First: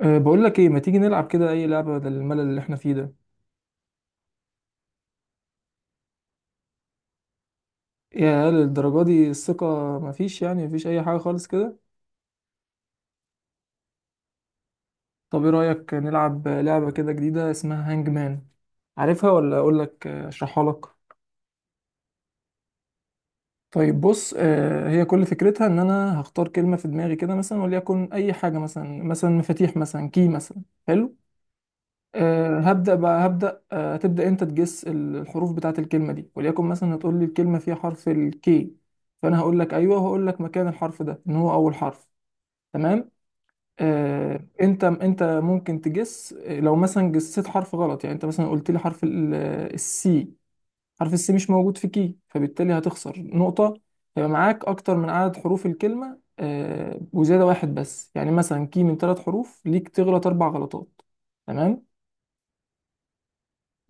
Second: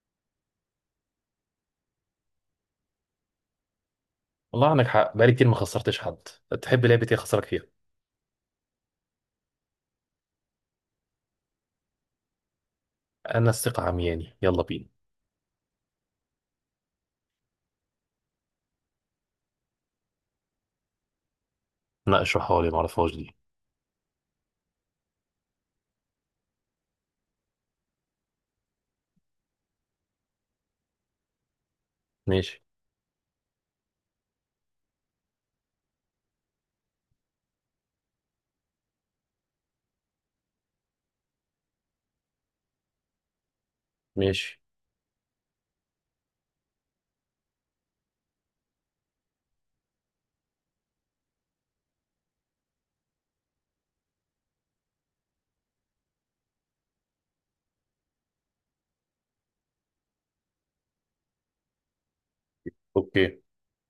بقول لك ايه، ما تيجي نلعب كده اي لعبة بدل الملل اللي احنا فيه ده؟ والله عندك حق، بقالي كتير ما خسرتش حد. تحب لعبة ايه اخسرك فيها؟ يا للدرجة دي الثقة مفيش، يعني مفيش اي حاجة خالص كده. انا الثقة عمياني، يلا بينا. طب ايه رأيك نلعب لعبة كده جديدة اسمها هانج مان؟ عارفها ولا اقول لك، اشرحها لك؟ لا اشرحها لي، ما اعرفهاش دي. طيب بص، هي كل فكرتها ان انا هختار كلمة في دماغي كده، مثلا وليكن اي حاجة، مثلا مثلا مفاتيح، مثلا كي مثلا. حلو. أه ماشي هبدأ بقى هبدأ أه هتبدأ أنت تجس الحروف بتاعة الكلمة دي، وليكن مثلا هتقول لي الكلمة فيها حرف الكي. فأنا هقول لك أيوه، وهقول لك مكان الحرف ده إن هو أول حرف. تمام. أه ماشي أنت أنت ممكن تجس، لو مثلا جسيت حرف غلط، يعني أنت مثلا قلت لي حرف السي. حرف السي مش موجود في كي، فبالتالي هتخسر نقطة. هيبقى معاك أكتر من عدد حروف الكلمة، وزيادة واحد بس، يعني مثلا كي من ثلاث حروف، ليك تغلط أربع غلطات. تمام. اوكي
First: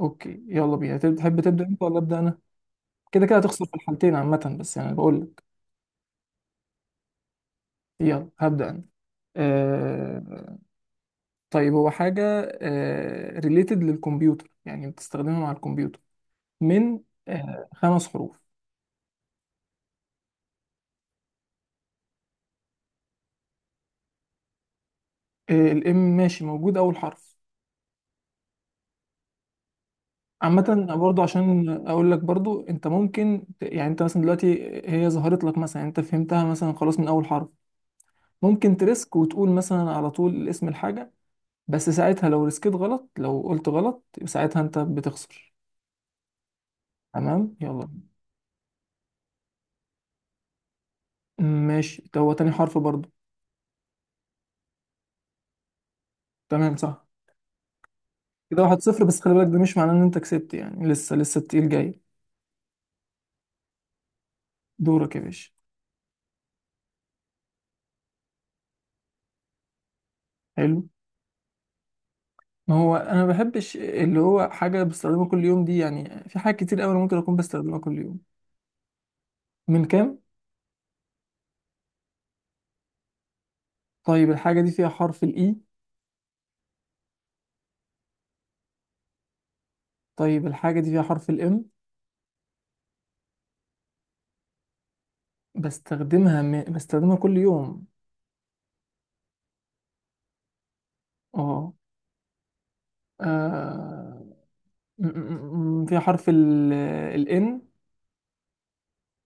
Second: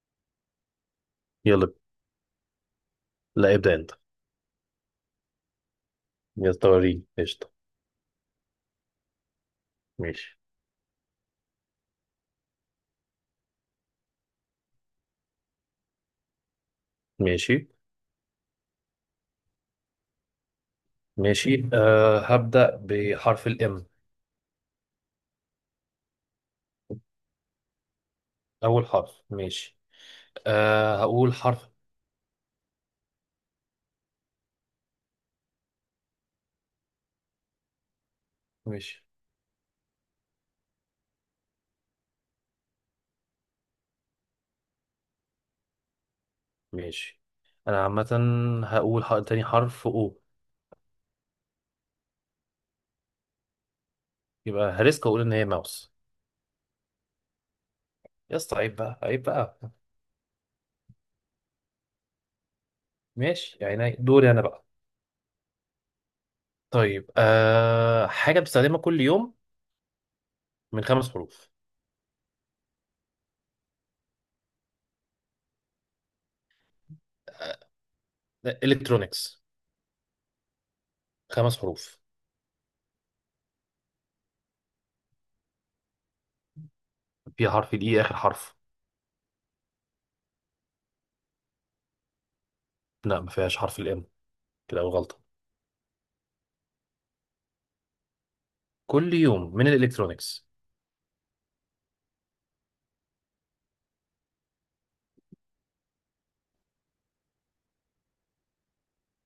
اوكي، يلا بينا. تحب تبدا يلا بينا. انت ولا ابدا انا؟ كده كده لا هتخسر في ابدأ انت. الحالتين عامه، بس يعني بقول لك. يلا وريني قشطة. يلا هبدا انا. ماشي آه... طيب هو حاجه، ريليتد للكمبيوتر، يعني بتستخدمها مع الكمبيوتر، من ماشي خمس حروف. ماشي. هبدأ بحرف الام. الام، ماشي، موجود اول حرف. اول حرف ماشي. عامة برضه هقول عشان حرف. اقول لك، برضه انت ممكن يعني انت مثلا دلوقتي هي ظهرت لك مثلا، يعني انت فهمتها مثلا خلاص من اول حرف. ممكن ماشي تريسك وتقول مثلا على طول اسم الحاجة، بس ساعتها لو ريسكيت غلط، لو قلت غلط، يبقى ساعتها انت بتخسر. ماشي. تمام، انا يلا. عامة هقول حق... تاني حرف او. ماشي، ده هو تاني حرف برضه. يبقى هريسك اقول ان هي ماوس. تمام، صح. يا اسطى كده عيب واحد بقى صفر، بس عيب خلي بالك ده بقى. مش معناه ان انت كسبت، يعني لسه لسه التقيل جاي. ماشي، يعني دوري انا بقى. دورك يا باشا. طيب، حاجة بستخدمها كل يوم، من حلو. خمس حروف. ما هو انا ما بحبش اللي هو حاجه بستخدمها كل يوم دي، يعني في حاجات كتير قوي انا ممكن اكون أه بستخدمها كل يوم. الكترونيكس. من كام؟ خمس حروف. طيب الحاجه دي فيها حرف الاي؟ فيها حرف الإي آخر حرف. طيب الحاجه دي فيها حرف الام؟ لا، ما فيهاش حرف الإم. كده أول غلطة. بستخدمها كل يوم. كل يوم من الإلكترونيكس. اه. آه، في حرف ال، ال N.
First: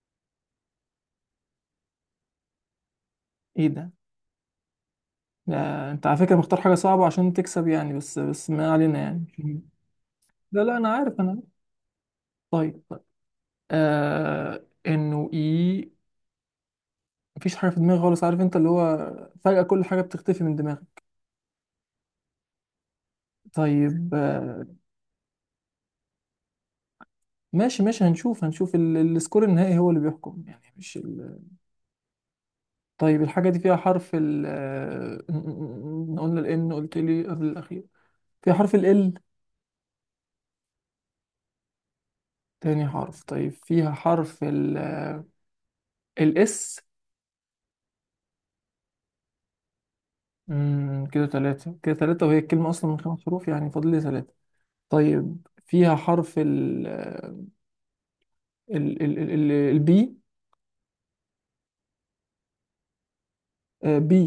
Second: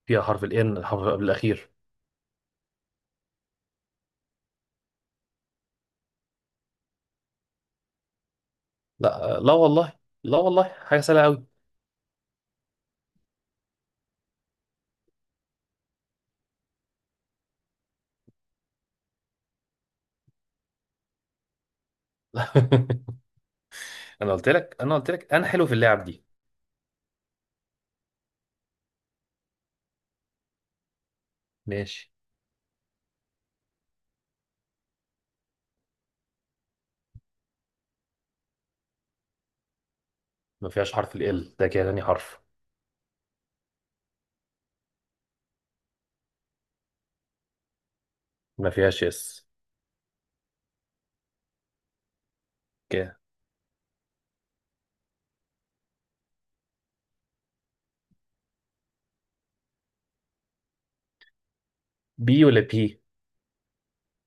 فيها حرف الإن، الحرف قبل الأخير. ايه ده؟ لا انت على فكرة مختار حاجة صعبة عشان تكسب يعني، بس ما علينا يعني. لا والله. لا لا والله، لا، انا حاجة عارف، سهلة انا عارف. أوي. طيب طيب. انه اي، مفيش حاجة في دماغي خالص، عارف انت اللي هو فجأة كل حاجة بتختفي من دماغي. طيب أنا قلت لك أنا قلت لك أنا حلو في اللعب دي. ماشي ماشي، هنشوف السكور النهائي هو اللي بيحكم يعني، مش ماشي. طيب الحاجة دي فيها حرف ال آه، م- م- م- قلنا ال N، قلت لي قبل الأخير. فيها حرف ال L؟ ما فيهاش حرف ال L، ده كده تاني حرف. تاني حرف، طيب فيها حرف الاس؟ ما فيهاش اس. كده ثلاثة، كده ثلاثة، وهي الكلمة أصلا من كده خمس حروف، يعني فاضل لي ثلاثة. طيب فيها حرف ال ال ال ال البي؟ بي ولا بي بي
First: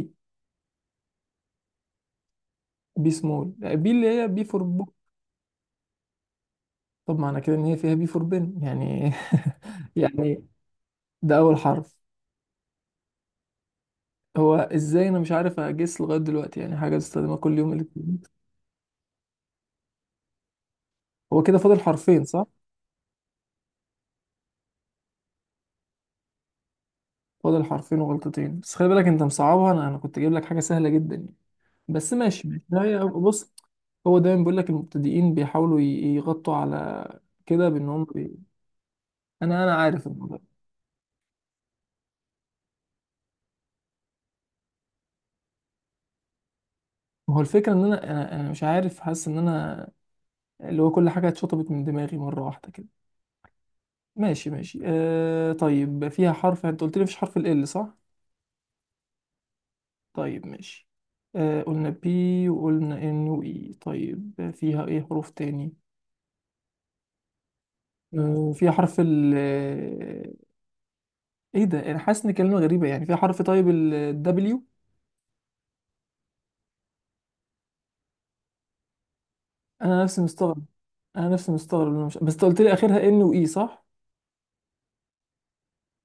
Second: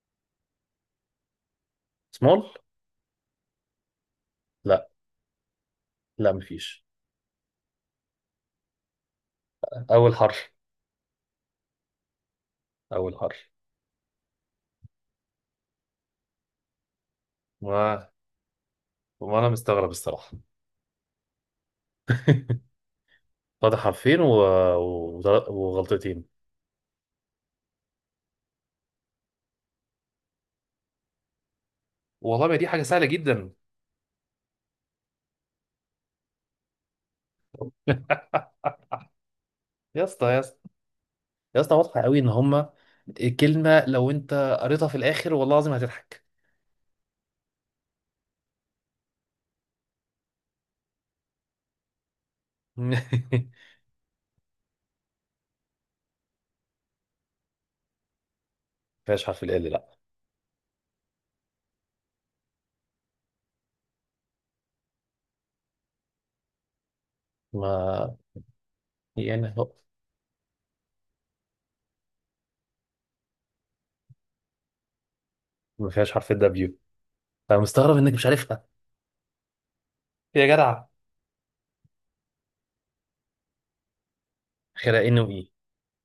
سمول؟ بي سمول؟ بي اللي هي بي فور لا بوك. لا، ما فيش. طب معنى كده إن هي فيها بي فور بن يعني. أول يعني حرف. ده أول حرف. أول هو إزاي أنا مش عارف أجس لغاية دلوقتي، يعني حاجة بستخدمها كل يوم حرف. الاتنين. وانا مستغرب الصراحه. هو كده فاضل حرفين صح؟ فاضح حرفين و... و... وغلطتين. فاضل حرفين وغلطتين، بس خلي بالك أنت مصعبها، أنا كنت جايب لك حاجة سهلة جدا يعني. بس والله ماشي ما ماشي، دي حاجه ده سهله جدا. بص. هو دايما بيقول لك المبتدئين بيحاولوا يغطوا على كده، بان هم بي... انا يا عارف اسطى الموضوع. يا اسطى يا اسطى، واضحه قوي ان هما كلمه لو انت قريتها في الاخر والله العظيم هتضحك. ما هو الفكره ان انا انا أنا مش عارف، حاسس ان انا اللي هو كل حاجه اتشطبت من دماغي مره واحده كده. ما ماشي ماشي، طيب فيها حرف، انت قلت لي مفيش حرف ال L، صح؟ فيهاش حرف ال L. لا طيب ماشي. قلنا بي، وقلنا ان واي، طيب فيها ايه حروف تاني؟ ما فيها حرف ال، يعني هو ايه ده، انا حاسس ان كلمه غريبه يعني، فيها حرف، طيب ال W؟ ما فيهاش حرف الدبليو. انا مستغرب انك مش عارفها. انا نفسي يا مستغرب، جدع، انا نفسي مستغرب إنه مش... بس انت قلت لي اخرها ان واي، صح؟ اخرها ان وايه،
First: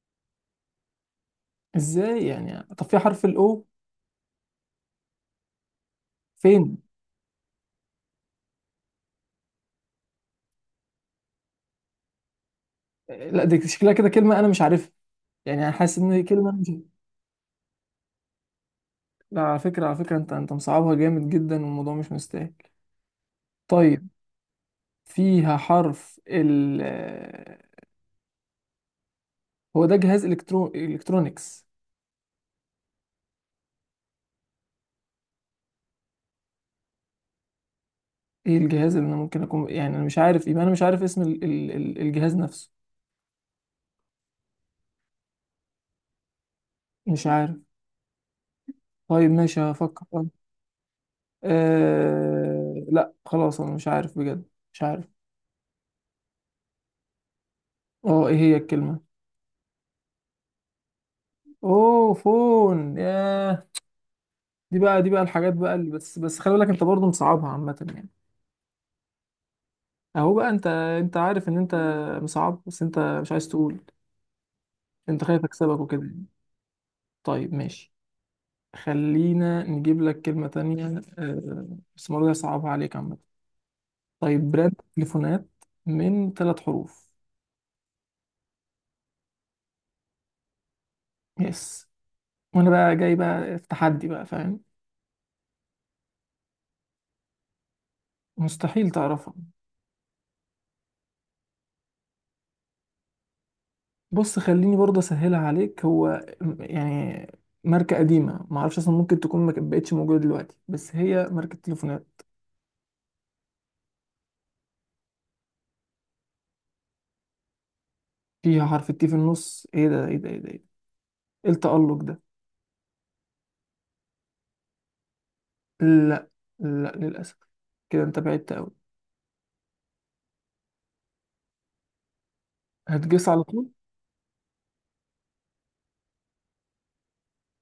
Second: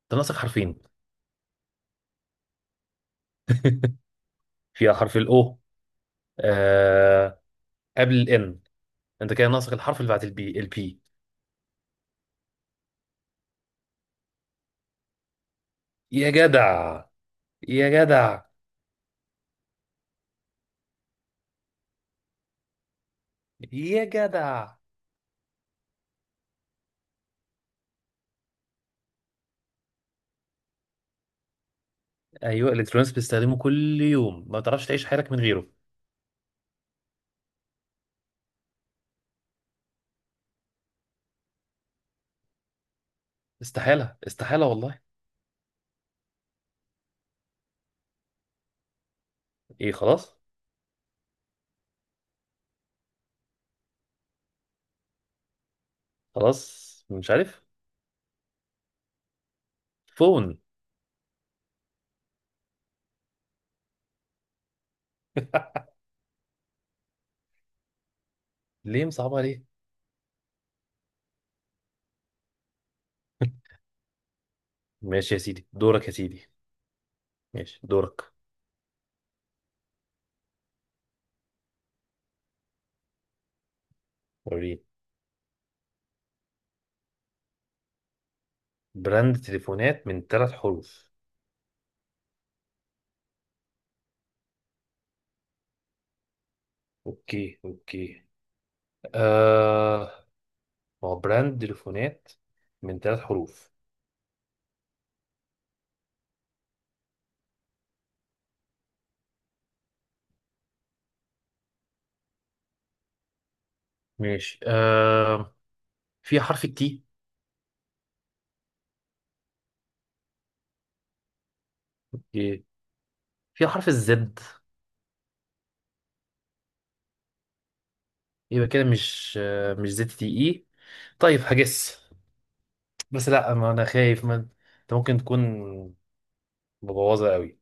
انت ناقصك حرفين. ازاي يعني؟ طب في حرف الاو؟ فيها حرف الاو. فين؟ آه... قبل الان. انت كده ناقصك الحرف اللي بعد البي. لا دي شكلها كده كلمه انا مش عارفها، يعني انا حاسس ان هي يا كلمه أنا مش... جدع يا جدع لا، على فكره، على فكره انت مصعبها جامد جدا، والموضوع مش مستاهل. يا طيب جدع فيها حرف ال آه، هو ده جهاز الكترونيكس. ايوه الالكترونيكس بيستخدمه كل يوم، ما تعرفش تعيش حياتك من غيره. ايه الجهاز اللي انا ممكن اكون يعني انا مش عارف، يبقى انا مش عارف اسم الجهاز نفسه. استحاله، استحاله والله. مش عارف. طيب ماشي، ايه هفكر. خلاص. لا خلاص، انا مش عارف بجد، مش عارف. خلاص مش عارف. اه، ايه هي الكلمة؟ فون. اوه، فون، ياه. دي بقى الحاجات بقى اللي، بس خلي بالك انت برضه مصعبها عامة يعني. ليه مصعبها ليه؟ اهو بقى، انت عارف ان انت مصعب بس انت مش عايز تقول. انت ماشي يا خايف سيدي، اكسبك وكده دورك يا يعني. سيدي. طيب ماشي ماشي. دورك. خلينا نجيب لك كلمة تانية، بس المرة دي هصعبها عليك عامة. طيب براند وريني. تليفونات من ثلاث حروف. براند تليفونات من ثلاث حروف. يس. وانا بقى جاي بقى في تحدي بقى فاهم، اوكي. مستحيل تعرفها. آه، ما هو براند تليفونات من ثلاث حروف. بص، خليني برضه اسهلها عليك. هو يعني ماركة قديمة، معرفش اصلا ممكن تكون ما بقتش موجودة دلوقتي، بس هي ماركة تليفونات. ماشي. آه، في حرف التي. فيها حرف التي في النص؟ ايه ده، ايه ده، ايه ده، ايه ده، إيه التألق ده؟ اوكي. في حرف الزد. لا، لا للأسف، كده انت بعدت يبقى قوي. كده مش، مش زد تي اي. طيب هجس. هتجس بس على لا، طول؟ ما انا خايف ما انت ممكن تكون مبوظه قوي.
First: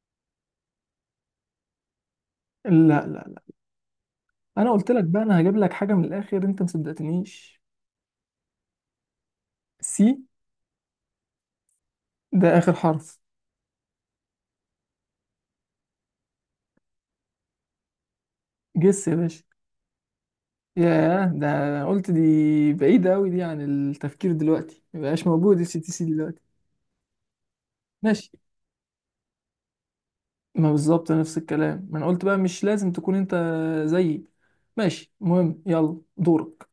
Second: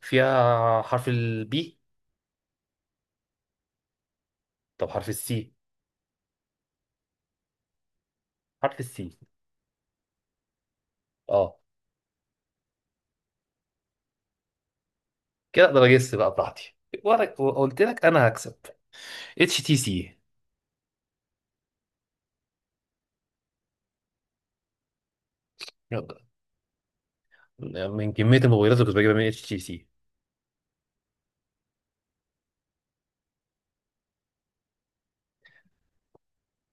فيها حرف البي. لا لا لا، انا طب قلت لك حرف بقى انا السي. هجيب لك حاجة من الآخر، انت مصدقتنيش. حرف السي. سي، اه. ده آخر حرف. كده اقدر اجس بقى براحتي، وانا قلت لك انا هكسب. جس يا باشا. اتش تي سي. ياه، ده أنا قلت دي، بعيدة قوي دي عن التفكير دلوقتي، مبقاش موجود السي تي سي دلوقتي. من ماشي. كميه الموبايلات اللي كنت بجيبها من اتش تي سي. ما بالظبط نفس الكلام، ما انا قلت بقى مش لازم تكون انت زيي. ماشي، المهم يلا دورك.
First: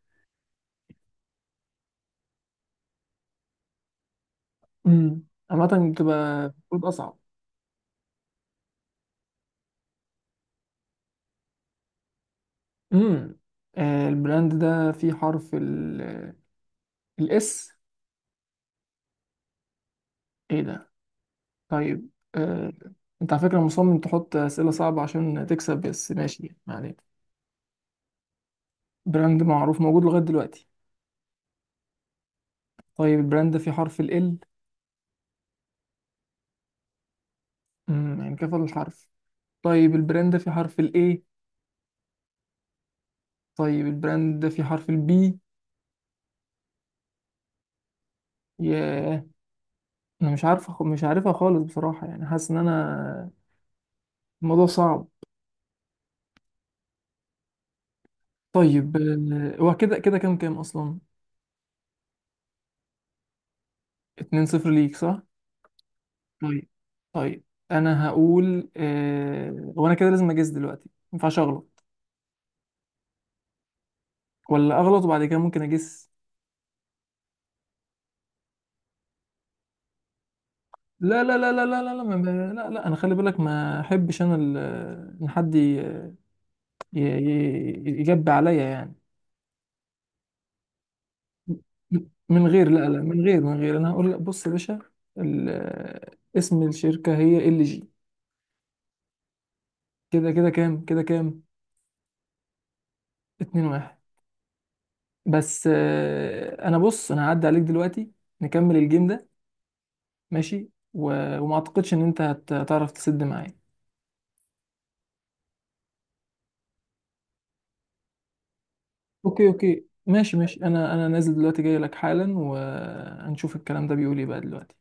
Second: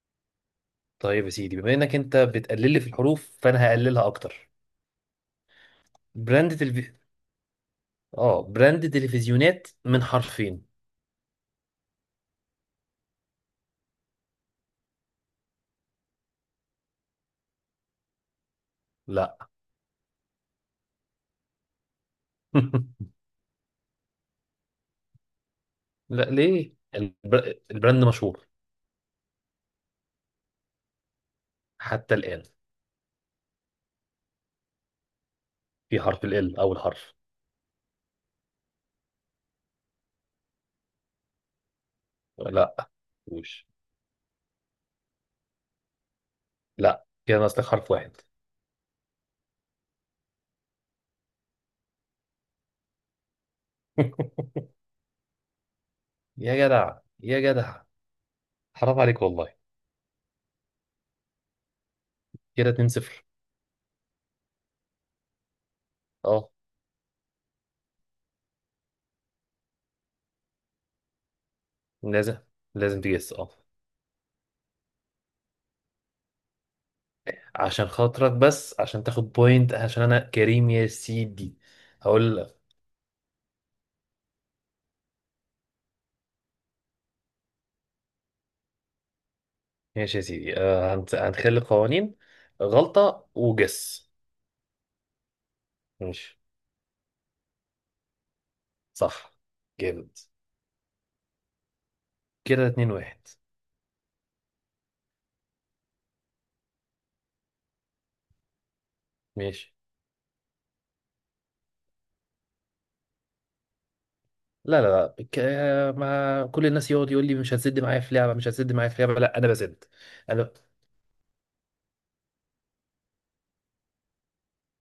طيب يا سيدي، بما انك انت بتقلل لي في الحروف فانا هقللها اكتر. امم عامة بتبقى براند تلفي... المفروض اصعب. اه براند تلفزيونات من حرفين. امم البراند ده فيه حرف الاس؟ لا. ايه ده؟ طيب انت على فكرة مصمم تحط اسئلة صعبة عشان تكسب، بس لا، ماشي ليه؟ يعني. البر... البراند مشهور براند معروف موجود لغاية دلوقتي. حتى الآن. طيب البراند ده فيه حرف ال، في حرف ال L أول حرف. يعني كفى الحرف. طيب البراند ده فيه حرف الاي؟ لا. وش؟ طيب البراند ده فيه حرف البي؟ لا، كده ناقص لك حرف واحد. ياه، انا مش عارفه، مش عارفها خالص بصراحه، يعني حاسس ان انا الموضوع صعب. يا جدع، طيب، حرام عليك والله. هو كده كده كام، كام اصلا؟ كده 2-0. 2 0 ليك صح؟ اه. طيب طيب، انا هقول، وانا كده لازم اجس دلوقتي، ما ينفعش اغلط، لازم لازم تجس اه. ولا اغلط وبعد كده ممكن اجس. عشان خاطرك بس، عشان تاخد بوينت، عشان انا كريم يا لا لا لا سيدي. لا لا لا لا، هقول لك. لا، لا انا، خلي بالك ما احبش انا ان حد يجب عليا يعني. ماشي يا سيدي. آه هنخلي قوانين. من غير، لا لا، من غلطة غير من غير انا وجس. هقول لك. بص يا باشا، ماشي. اسم الشركه هي ال جي. صح. جامد. كده كام؟ كده 2-1. اتنين واحد. بس، انا بص، انا هعدي عليك دلوقتي، نكمل الجيم ده. ماشي. ماشي. و... وما اعتقدش ان انت هتعرف تسد معايا. لا، بك... ما كل الناس يقعد يقول لي مش هتسد معايا في لعبه، مش هتسد معايا في لعبه. لا اوكي انا بسد. اوكي ماشي انا ماشي، انا نازل دلوقتي، جاي لك حالا، وهنشوف الكلام ده بيقول ايه بقى دلوقتي.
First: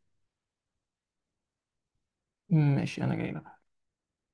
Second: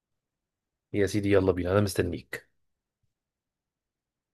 يا سيدي يلا بينا، انا مستنيك. ماشي، انا جاي لك.